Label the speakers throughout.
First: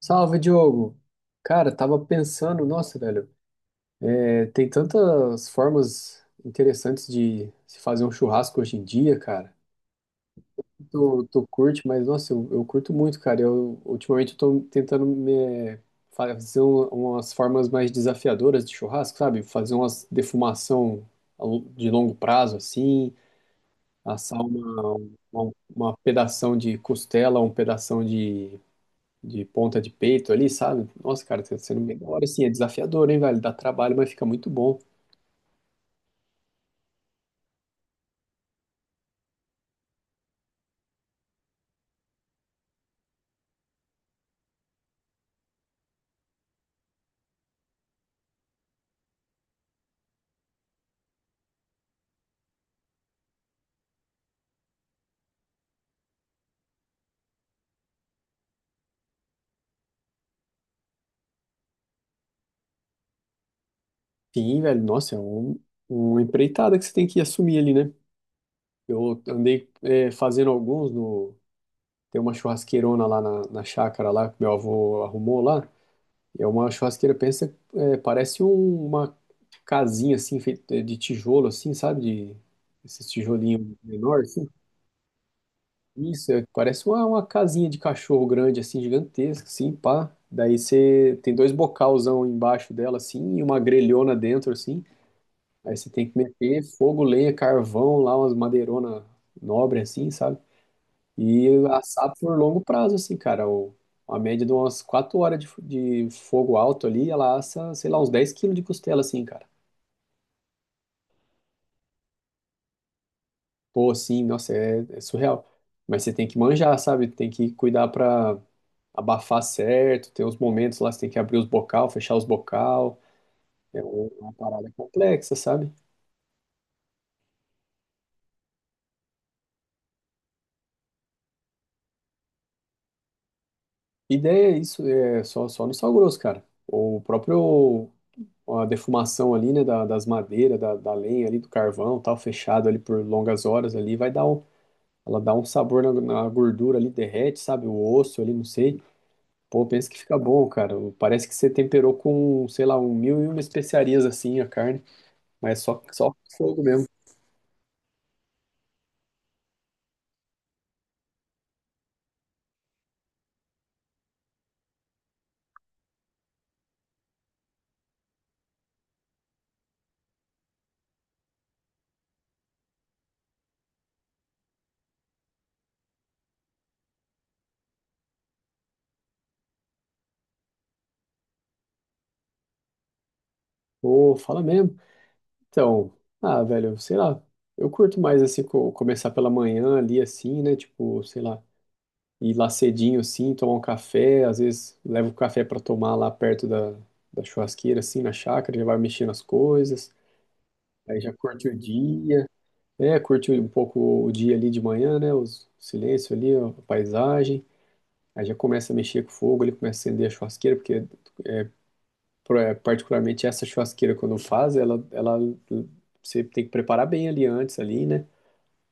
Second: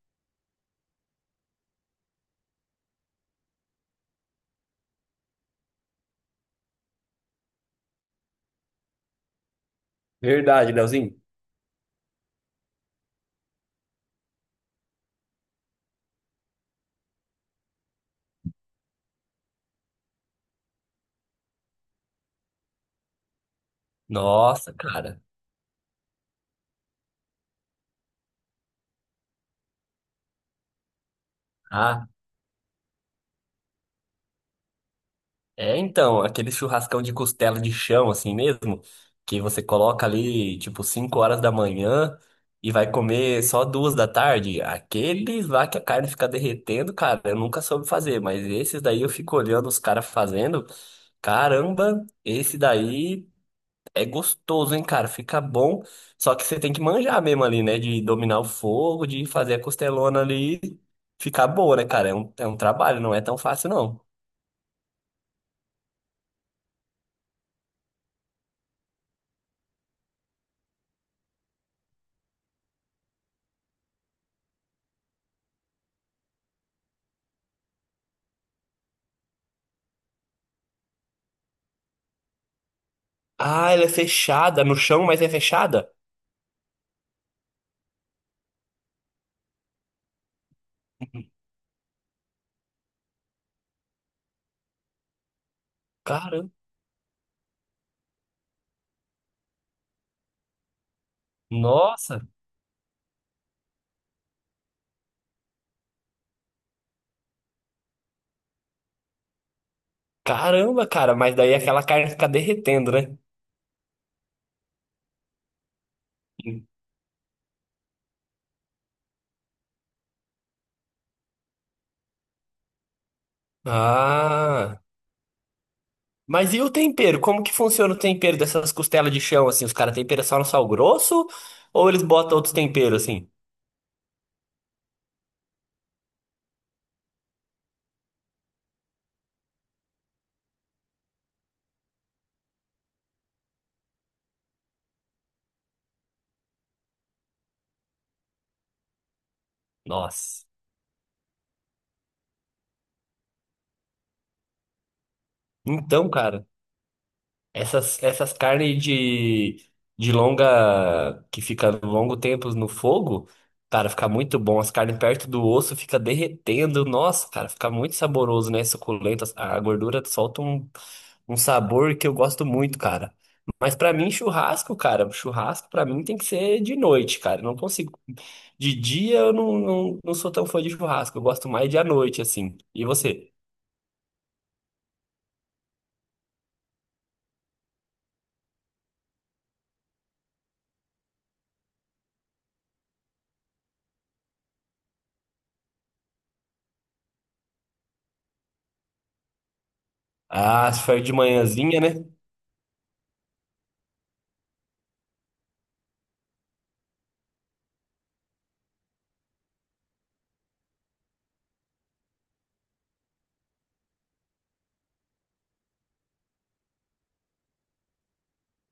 Speaker 1: Salve, Diogo! Cara, tava pensando, nossa, velho, é, tem tantas formas interessantes de se fazer um churrasco hoje em dia, cara.
Speaker 2: Verdade, Leozinho.
Speaker 1: Tu curte, mas nossa, eu curto muito, cara. Eu ultimamente eu tô tentando me fazer umas formas mais desafiadoras de churrasco, sabe? Fazer umas defumação de longo prazo, assim, assar
Speaker 2: Nossa,
Speaker 1: uma,
Speaker 2: cara.
Speaker 1: uma, uma pedação de costela, um pedação de ponta de peito ali, sabe? Nossa, cara, tá sendo
Speaker 2: Ah,
Speaker 1: melhor, assim, é desafiador, hein, velho? Dá trabalho, mas fica muito bom.
Speaker 2: então, aquele churrascão de costela de chão, assim mesmo, que você coloca ali, tipo, 5 horas da manhã e vai comer só 2 da tarde. Aqueles lá que a carne fica derretendo, cara, eu nunca soube fazer, mas esses daí eu fico olhando os caras fazendo. Caramba, esse daí. É gostoso, hein, cara? Fica bom. Só que você tem que manjar mesmo ali, né? De dominar o fogo, de fazer a costelona ali ficar boa, né, cara? É um trabalho, não é tão fácil, não.
Speaker 1: Sim, velho, nossa, é uma empreitada que você tem que assumir ali, né? Eu andei é, fazendo alguns no... Tem uma churrasqueirona lá na chácara lá, que meu avô arrumou lá. É uma churrasqueira, pensa, é, parece uma casinha, assim, feita de tijolo, assim, sabe? De, esses tijolinhos
Speaker 2: Ah, ela é
Speaker 1: menores.
Speaker 2: fechada no chão, mas é fechada?
Speaker 1: Isso, é- parece uma casinha de cachorro grande, assim, gigantesca, assim, pá. Daí você tem dois bocalzão embaixo dela, assim, e uma grelhona dentro, assim. Aí você tem que
Speaker 2: Caramba.
Speaker 1: meter fogo, lenha, carvão, lá umas madeirona nobre, assim, sabe? E assar
Speaker 2: Nossa.
Speaker 1: por longo prazo, assim, cara. O, a média de umas 4 horas de fogo alto ali, ela assa, sei lá, uns 10 quilos de costela, assim, cara.
Speaker 2: Caramba, cara. Mas daí aquela carne fica derretendo, né?
Speaker 1: Pô, assim, nossa, é, é surreal. Mas você tem que
Speaker 2: Sim.
Speaker 1: manjar, sabe? Tem que cuidar pra abafar certo, tem uns momentos lá que você tem que abrir os bocal, fechar os bocal, é uma parada
Speaker 2: Ah.
Speaker 1: complexa, sabe?
Speaker 2: Mas e o tempero? Como que funciona o tempero dessas costelas de chão, assim? Os caras temperam só no sal grosso? Ou eles botam outros temperos, assim?
Speaker 1: Ideia é isso, é só no sal grosso, cara. O próprio a defumação ali, né, das madeiras, da lenha ali, do carvão, tal, fechado ali por longas horas ali, vai dar um, ela dá um sabor na, na gordura ali, derrete, sabe? O osso ali, não sei. Pô, pensa que fica
Speaker 2: Nossa.
Speaker 1: bom, cara. Parece que você temperou com, sei lá, um mil e uma especiarias assim a carne, mas é só,
Speaker 2: Então,
Speaker 1: só
Speaker 2: cara.
Speaker 1: fogo mesmo.
Speaker 2: Essas carnes de longa, que fica longo tempo no fogo, cara, fica muito bom. As carnes perto do osso fica derretendo. Nossa, cara, fica muito saboroso, né? Suculento. A gordura solta um, um sabor que eu gosto muito, cara. Mas pra mim, churrasco, cara, churrasco pra mim tem que ser de noite, cara. Eu não consigo. De dia eu não sou tão fã de churrasco. Eu gosto mais de à noite, assim. E você?
Speaker 1: Pô, fala mesmo. Então, ah, velho, sei lá, eu curto mais assim, começar pela manhã ali, assim, né? Tipo, sei lá, ir lá cedinho assim, tomar um café, às vezes levo o café pra tomar lá perto da, da churrasqueira, assim, na chácara, já vai mexendo as coisas,
Speaker 2: Ah, se
Speaker 1: aí
Speaker 2: for de
Speaker 1: já curte o
Speaker 2: manhãzinha, né?
Speaker 1: dia, é, curte um pouco o dia ali de manhã, né? Os, o silêncio ali, ó, a paisagem, aí já começa a mexer com o fogo, ele começa a acender a churrasqueira, porque é, particularmente essa churrasqueira, quando faz, ela, você tem que preparar bem ali antes, ali, né?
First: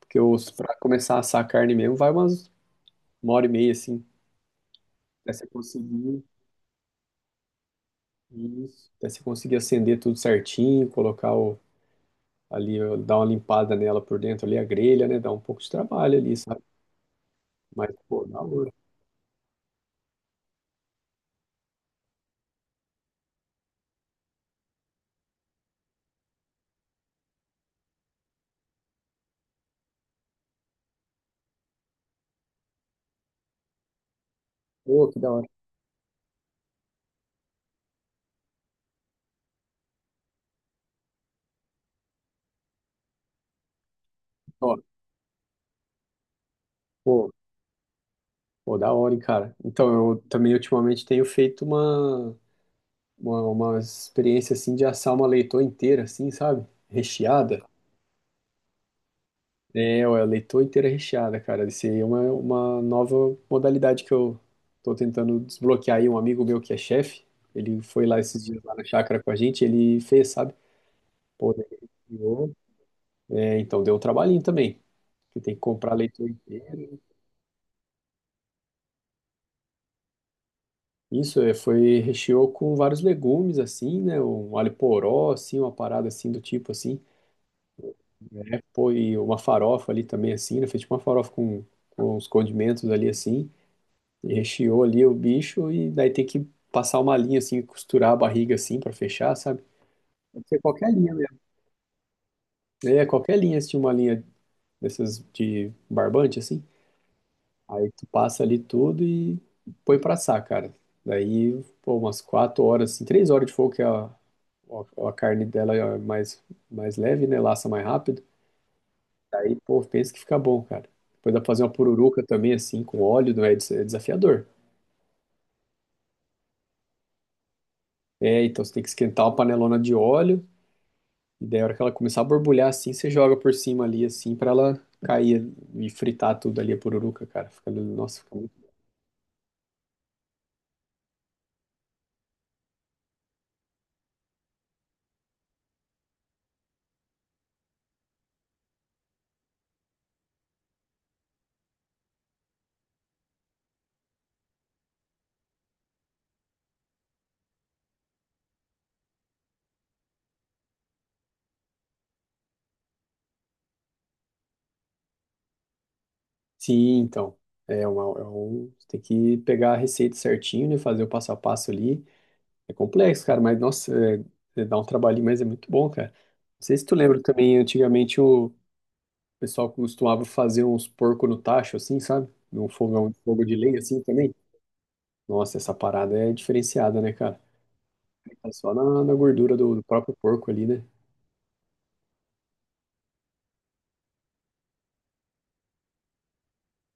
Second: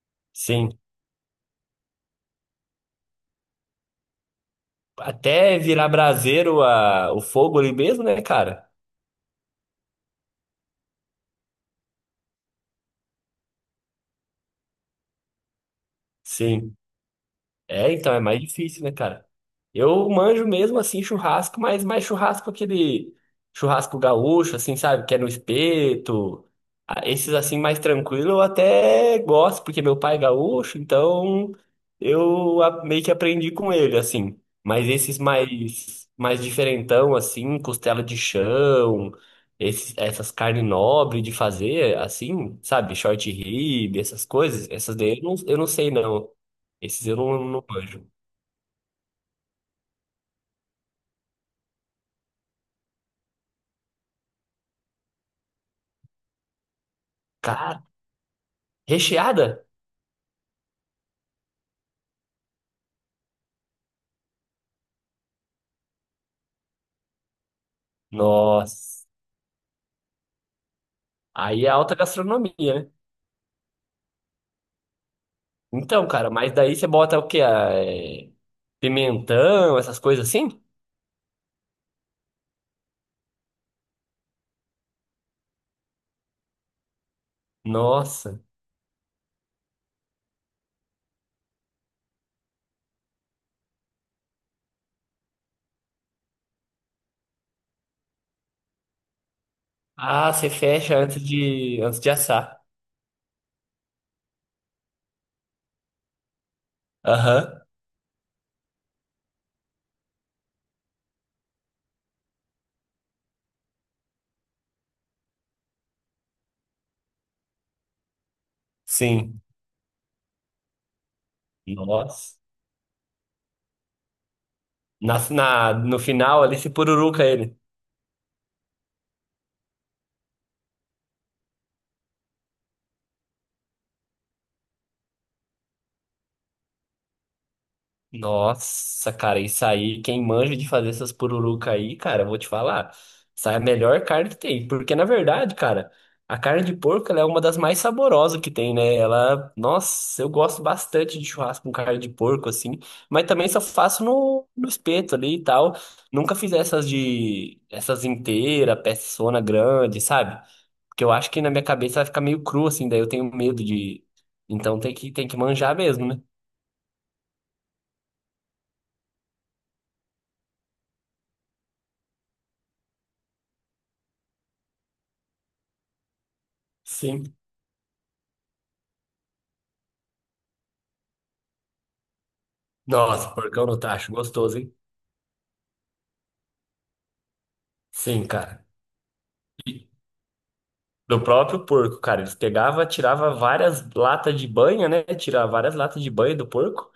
Speaker 1: Que eu, pra
Speaker 2: Sim.
Speaker 1: começar a assar a carne mesmo, vai uma hora e meia, assim. Até você
Speaker 2: Até virar
Speaker 1: conseguir,
Speaker 2: braseiro a, o fogo ali mesmo, né, cara?
Speaker 1: isso, até você conseguir acender tudo certinho, colocar o, ali, ó, dar uma limpada nela por dentro ali, a grelha, né? Dá um pouco de trabalho ali, sabe?
Speaker 2: Sim, é,
Speaker 1: Mas,
Speaker 2: então é
Speaker 1: pô, da
Speaker 2: mais
Speaker 1: hora.
Speaker 2: difícil, né, cara? Eu manjo mesmo assim churrasco, mas mais churrasco aquele churrasco gaúcho, assim, sabe? Que é no espeto. Ah, esses assim mais tranquilo eu até gosto, porque meu pai é gaúcho, então eu meio que aprendi com ele, assim. Mas
Speaker 1: Pô,
Speaker 2: esses
Speaker 1: que da hora.
Speaker 2: mais mais diferentão, assim, costela de chão, esses, essas carnes nobres de fazer, assim, sabe? Short rib, essas coisas,
Speaker 1: Ó,
Speaker 2: essas daí eu não sei não. Esses eu
Speaker 1: pô,
Speaker 2: não manjo.
Speaker 1: pô, da hora, hein, cara. Então, eu também ultimamente tenho feito uma experiência, assim, de assar uma leitoa inteira, assim, sabe? Recheada.
Speaker 2: Cara, recheada?
Speaker 1: É, ó, a leitoa inteira recheada, cara. Isso aí é uma nova modalidade que eu tô tentando desbloquear aí. Um amigo meu que é chefe, ele foi lá esses dias lá na
Speaker 2: Nossa.
Speaker 1: chácara com a gente, ele fez, sabe? Pô, daí
Speaker 2: Aí é
Speaker 1: ele
Speaker 2: alta
Speaker 1: criou.
Speaker 2: gastronomia, né?
Speaker 1: É, então deu um trabalhinho também. Você tem que comprar a
Speaker 2: Então,
Speaker 1: leitoa
Speaker 2: cara, mas daí você
Speaker 1: inteira.
Speaker 2: bota o quê? Pimentão, essas coisas assim?
Speaker 1: Isso, é, foi, recheou com vários legumes, assim, né? Um alho poró, assim, uma parada assim do tipo, assim.
Speaker 2: Nossa.
Speaker 1: É, pô, e uma farofa ali também, assim, né? Fez tipo uma farofa com uns condimentos ali, assim. E recheou ali o bicho e daí tem que passar uma linha assim, costurar a barriga assim pra fechar, sabe?
Speaker 2: Ah,
Speaker 1: Pode
Speaker 2: você
Speaker 1: ser qualquer
Speaker 2: fecha
Speaker 1: linha
Speaker 2: antes
Speaker 1: mesmo.
Speaker 2: de, antes de assar.
Speaker 1: É, qualquer linha, se tinha uma linha dessas de barbante assim,
Speaker 2: Aham,
Speaker 1: aí tu passa ali tudo e põe pra assar, cara. Daí, pô, umas 4 horas, assim, 3 horas de fogo que a carne dela é mais, mais leve, né? Laça mais rápido.
Speaker 2: sim.
Speaker 1: Daí, pô, pensa que fica bom, cara. Depois dá pra fazer uma pururuca
Speaker 2: Nossa.
Speaker 1: também, assim, com óleo, né? É desafiador.
Speaker 2: Na, no final ali, você pururuca ele.
Speaker 1: É, então você tem que esquentar uma panelona de óleo. E daí, a hora que ela começar a borbulhar assim, você joga por cima ali, assim, pra ela cair e fritar tudo ali, a pururuca, cara. Fica, nossa, fica muito.
Speaker 2: Nossa, cara, isso aí, quem manja de fazer essas pururuca aí, cara, eu vou te falar, essa é a melhor carne que tem, porque na verdade, cara, a carne de porco, ela é uma das mais saborosas que tem, né? Ela, nossa, eu gosto bastante de churrasco com carne de porco, assim, mas também só faço no, no espeto ali e tal, nunca fiz essas de, essas inteira, peçona grande, sabe? Porque eu acho que na minha cabeça vai ficar meio cru, assim, daí eu tenho medo de, então tem que manjar mesmo, né?
Speaker 1: Sim, então. É, uma, é um, você tem que pegar a receita certinho, né? Fazer o passo a passo ali. É complexo, cara, mas nossa, é- é- dá um trabalhinho, mas é muito bom, cara. Não sei se tu lembra
Speaker 2: Sim.
Speaker 1: também, antigamente o pessoal costumava fazer uns porco no tacho, assim, sabe? Num fogão, um
Speaker 2: Nossa,
Speaker 1: fogo de
Speaker 2: porcão no
Speaker 1: lenha, assim
Speaker 2: tacho,
Speaker 1: também.
Speaker 2: gostoso, hein?
Speaker 1: Nossa, essa parada é diferenciada, né, cara?
Speaker 2: Sim,
Speaker 1: Tá
Speaker 2: cara.
Speaker 1: só na, na gordura do
Speaker 2: E
Speaker 1: próprio porco ali, né?
Speaker 2: do próprio porco, cara, eles pegavam, tirava várias latas de banha, né? Tirava várias latas de banha do porco,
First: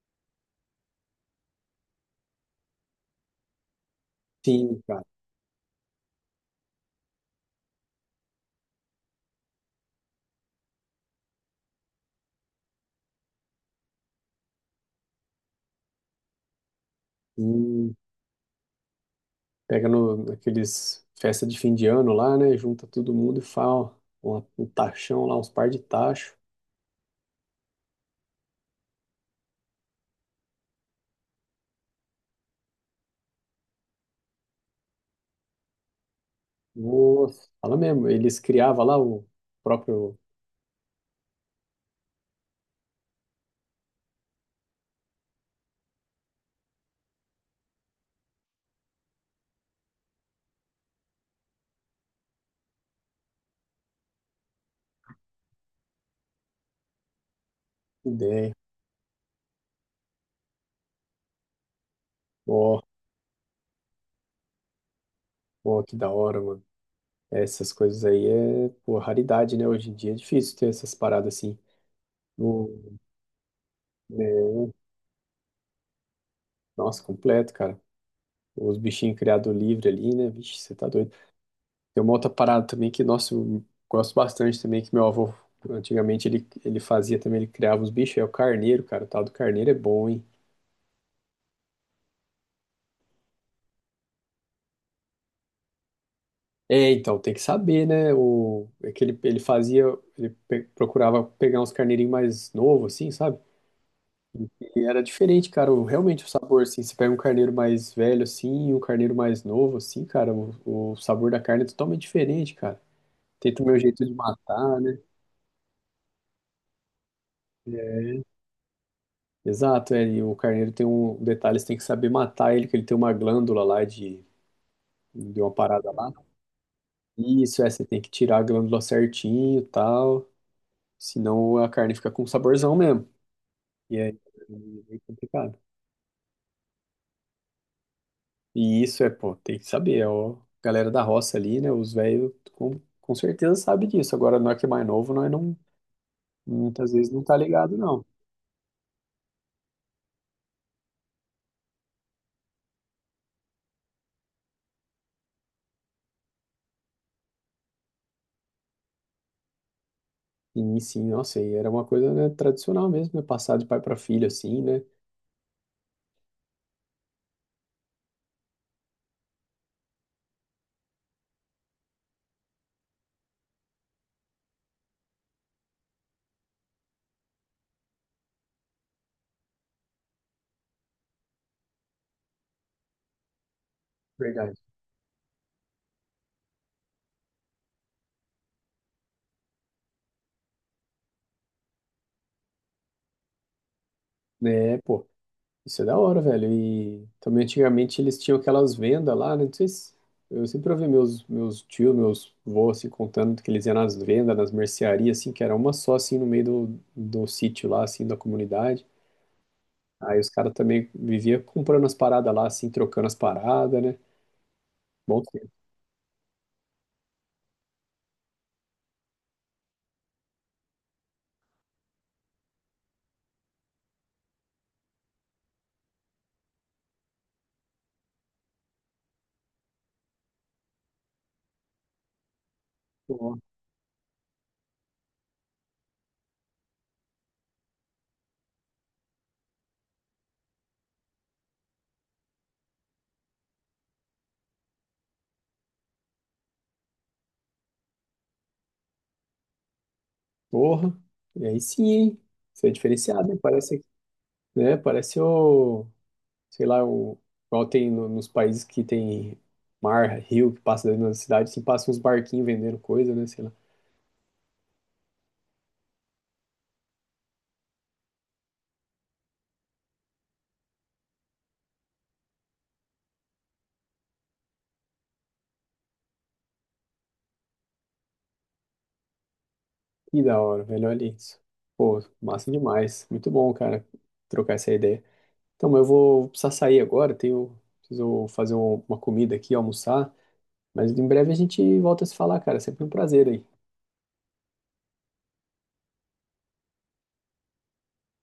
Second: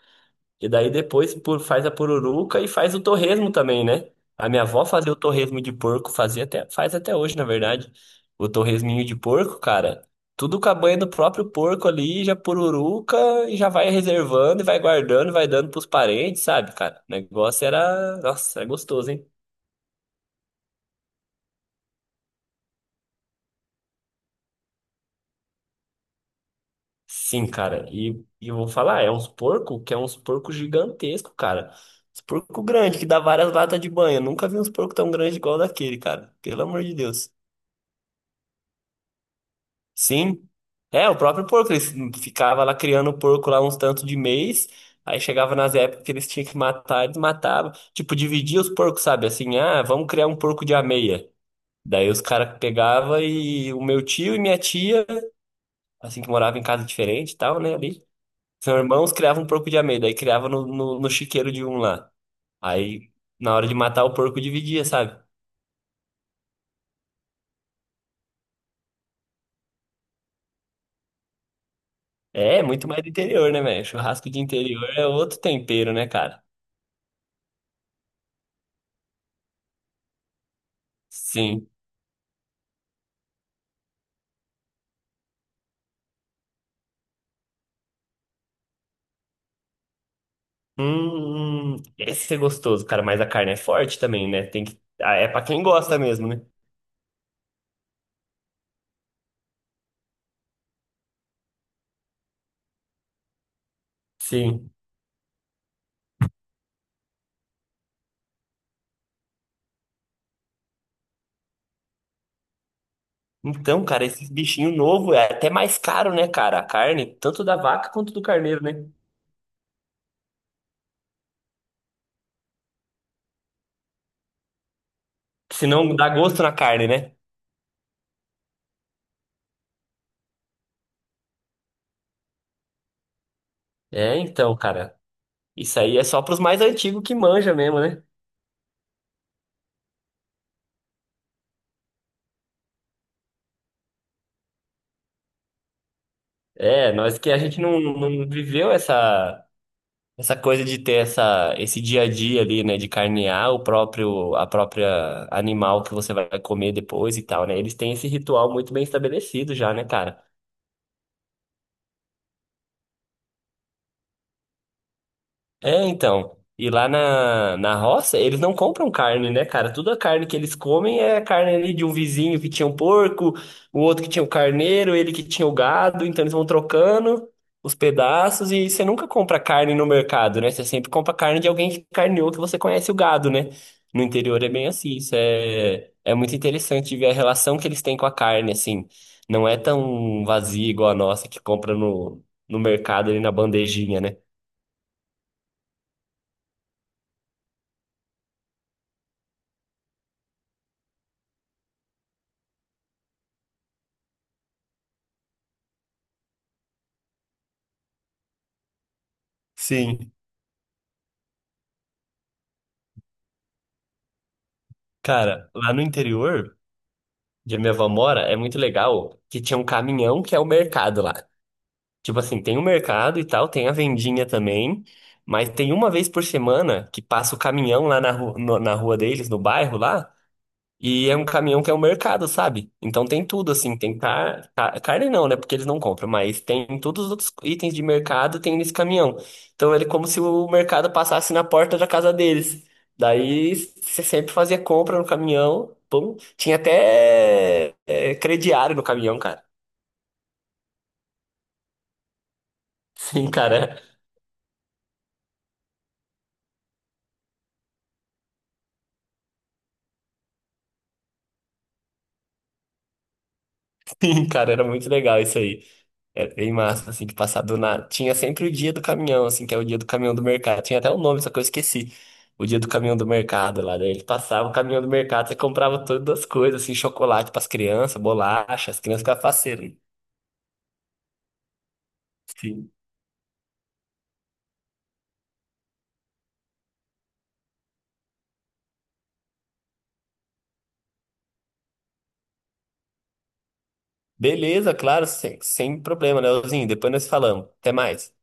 Speaker 2: e daí depois por, faz a pururuca e faz o torresmo também, né? A minha
Speaker 1: Sim,
Speaker 2: avó
Speaker 1: cara.
Speaker 2: fazia o torresmo de porco, fazia até, faz até hoje, na verdade. O torresminho de porco, cara, tudo com a banha do próprio porco ali, já pururuca, e já vai reservando, e vai guardando, e vai dando pros parentes, sabe, cara? O negócio
Speaker 1: Sim.
Speaker 2: era, nossa, é gostoso, hein?
Speaker 1: Pega no, naqueles festa de fim de ano lá, né? Junta todo mundo e fala ó, um tachão lá, uns par de tacho.
Speaker 2: Sim, cara, e eu vou falar, é uns porco que é uns porco gigantesco, cara. Uns porco grande que dá várias latas de banho. Eu nunca vi uns porco tão grande igual daquele, cara. Pelo amor de Deus.
Speaker 1: Nossa, fala mesmo. Eles criavam lá o próprio
Speaker 2: Sim. É, o próprio porco, eles ficava lá criando porco lá uns tantos de mês, aí chegava nas épocas que eles tinham que matar, eles matavam. Tipo, dividia os porcos, sabe? Assim, ah, vamos criar um porco de ameia. Daí os caras pegavam e o meu tio e minha tia, assim que morava em casa diferente e tal, né, ali.
Speaker 1: ideia.
Speaker 2: São irmãos criavam um porco de amêndoa, aí criava no chiqueiro de um lá.
Speaker 1: Ó,
Speaker 2: Aí, na hora de matar o porco, dividia, sabe?
Speaker 1: ó, que da hora, mano. Essas coisas aí é, pô, raridade, né? Hoje em dia é difícil ter essas paradas assim.
Speaker 2: É, é muito
Speaker 1: No,
Speaker 2: mais do interior, né, velho? Churrasco de
Speaker 1: né?
Speaker 2: interior é outro tempero, né, cara?
Speaker 1: Nossa, completo, cara. Os bichinhos criados livre ali, né? Vixe, você tá doido.
Speaker 2: Sim.
Speaker 1: Tem uma outra parada também que, nossa, eu gosto bastante também, que meu avô, antigamente, ele fazia também, ele criava os bichos, é o carneiro, cara, o tal do carneiro é bom, hein?
Speaker 2: Esse é gostoso, cara, mas a carne é forte também, né? Tem que... Ah, é pra quem gosta mesmo, né?
Speaker 1: É, então, tem que saber, né? O, é que ele fazia, ele procurava pegar uns carneirinhos mais novos, assim, sabe?
Speaker 2: Sim.
Speaker 1: E era diferente, cara, o- realmente o sabor, assim, você pega um carneiro mais velho, assim, e um carneiro mais novo, assim, cara, o sabor da carne é totalmente diferente, cara. Tem também o
Speaker 2: Então, cara,
Speaker 1: jeito de
Speaker 2: esses bichinhos
Speaker 1: matar, né?
Speaker 2: novos é até mais caro, né, cara? A carne, tanto da vaca
Speaker 1: É.
Speaker 2: quanto do carneiro, né?
Speaker 1: Exato, é, e o carneiro tem um detalhe, você tem que saber matar ele, que ele tem uma glândula lá de uma
Speaker 2: Se
Speaker 1: parada
Speaker 2: não dá
Speaker 1: lá, né?
Speaker 2: gosto na carne, né?
Speaker 1: Isso, é, você tem que tirar a glândula certinho e tal, senão a carne fica com saborzão mesmo. E é,
Speaker 2: É, então, cara.
Speaker 1: meio complicado.
Speaker 2: Isso aí é só pros mais antigos que manja mesmo, né?
Speaker 1: E isso é, pô, tem que saber, é ó, a galera da roça ali, né, os velhos com certeza sabe disso. Agora, nós que é mais novo, nós não, muitas
Speaker 2: É,
Speaker 1: vezes
Speaker 2: nós
Speaker 1: não
Speaker 2: que
Speaker 1: tá
Speaker 2: a gente
Speaker 1: ligado,
Speaker 2: não,
Speaker 1: não.
Speaker 2: não viveu essa essa coisa de ter essa esse dia a dia ali, né, de carnear o próprio a própria animal que você vai comer depois e tal, né? Eles têm esse ritual muito bem estabelecido já, né, cara?
Speaker 1: Sim, sim, nossa, e era uma coisa, né, tradicional mesmo, né, passar de pai para filho, assim, né.
Speaker 2: É, então. E lá na, na roça, eles não compram carne, né, cara? Toda carne que eles comem é carne ali de um vizinho que tinha um porco, o outro que tinha o carneiro, ele que tinha o gado. Então eles vão trocando os pedaços e você nunca compra carne no mercado, né? Você sempre compra carne de alguém que carneou, que você conhece o gado, né? No interior é
Speaker 1: Verdade.
Speaker 2: bem assim. Isso é muito interessante ver a relação que eles têm com a carne, assim. Não é tão vazia igual a nossa que compra no, no mercado ali na bandejinha, né?
Speaker 1: É, pô. Isso é da hora, velho. E também antigamente eles tinham aquelas vendas lá, né? Não sei se... Eu sempre ouvi meus tios, meus avós, assim, contando que eles iam nas vendas, nas mercearias, assim, que era uma só, assim, no meio do sítio lá, assim, da comunidade.
Speaker 2: Sim.
Speaker 1: Aí os caras também viviam comprando as paradas lá, assim, trocando as paradas, né? Bom tempo,
Speaker 2: Cara, lá no interior, onde a minha avó mora, é muito legal que tinha um caminhão que é o mercado lá. Tipo assim, tem o mercado e tal, tem a vendinha também, mas tem uma vez por semana que passa o caminhão lá na, ru no- na rua deles, no bairro lá, e é um caminhão que é o mercado, sabe? Então tem
Speaker 1: ó.
Speaker 2: tudo, assim, tem carne não, né? Porque eles não compram, mas tem todos os outros itens de mercado tem nesse caminhão. Então ele é como se o mercado passasse na porta da casa deles. Daí você sempre fazia compra no caminhão, pum. Tinha até crediário no caminhão, cara.
Speaker 1: Porra! E aí sim, hein? Isso é diferenciado,
Speaker 2: Sim,
Speaker 1: né?
Speaker 2: cara.
Speaker 1: Parece, né? Parece o... sei lá, o, igual tem nos países que tem mar, rio que passa dentro das cidades, assim, passa uns barquinhos vendendo coisa, né? Sei lá.
Speaker 2: Sim, cara, era muito legal isso aí. Era bem massa, assim, de passar do nada. Tinha sempre o dia do caminhão, assim, que é o dia do caminhão do mercado. Tinha até um nome, só que eu esqueci. O dia do caminhão do mercado lá. Daí ele passava o caminhão do mercado, você comprava todas as coisas, assim, chocolate pras crianças, bolacha, as crianças ficavam faceiras.
Speaker 1: Que da hora, velho, olha isso. Pô, massa
Speaker 2: Sim.
Speaker 1: demais. Muito bom, cara, trocar essa ideia. Então, mas eu vou precisar sair agora, tenho, preciso fazer uma comida aqui, almoçar, mas em breve a gente volta a se falar, cara. Sempre um prazer aí.
Speaker 2: Beleza, claro, sem problema, né, Leozinho? Depois nós falamos. Até mais.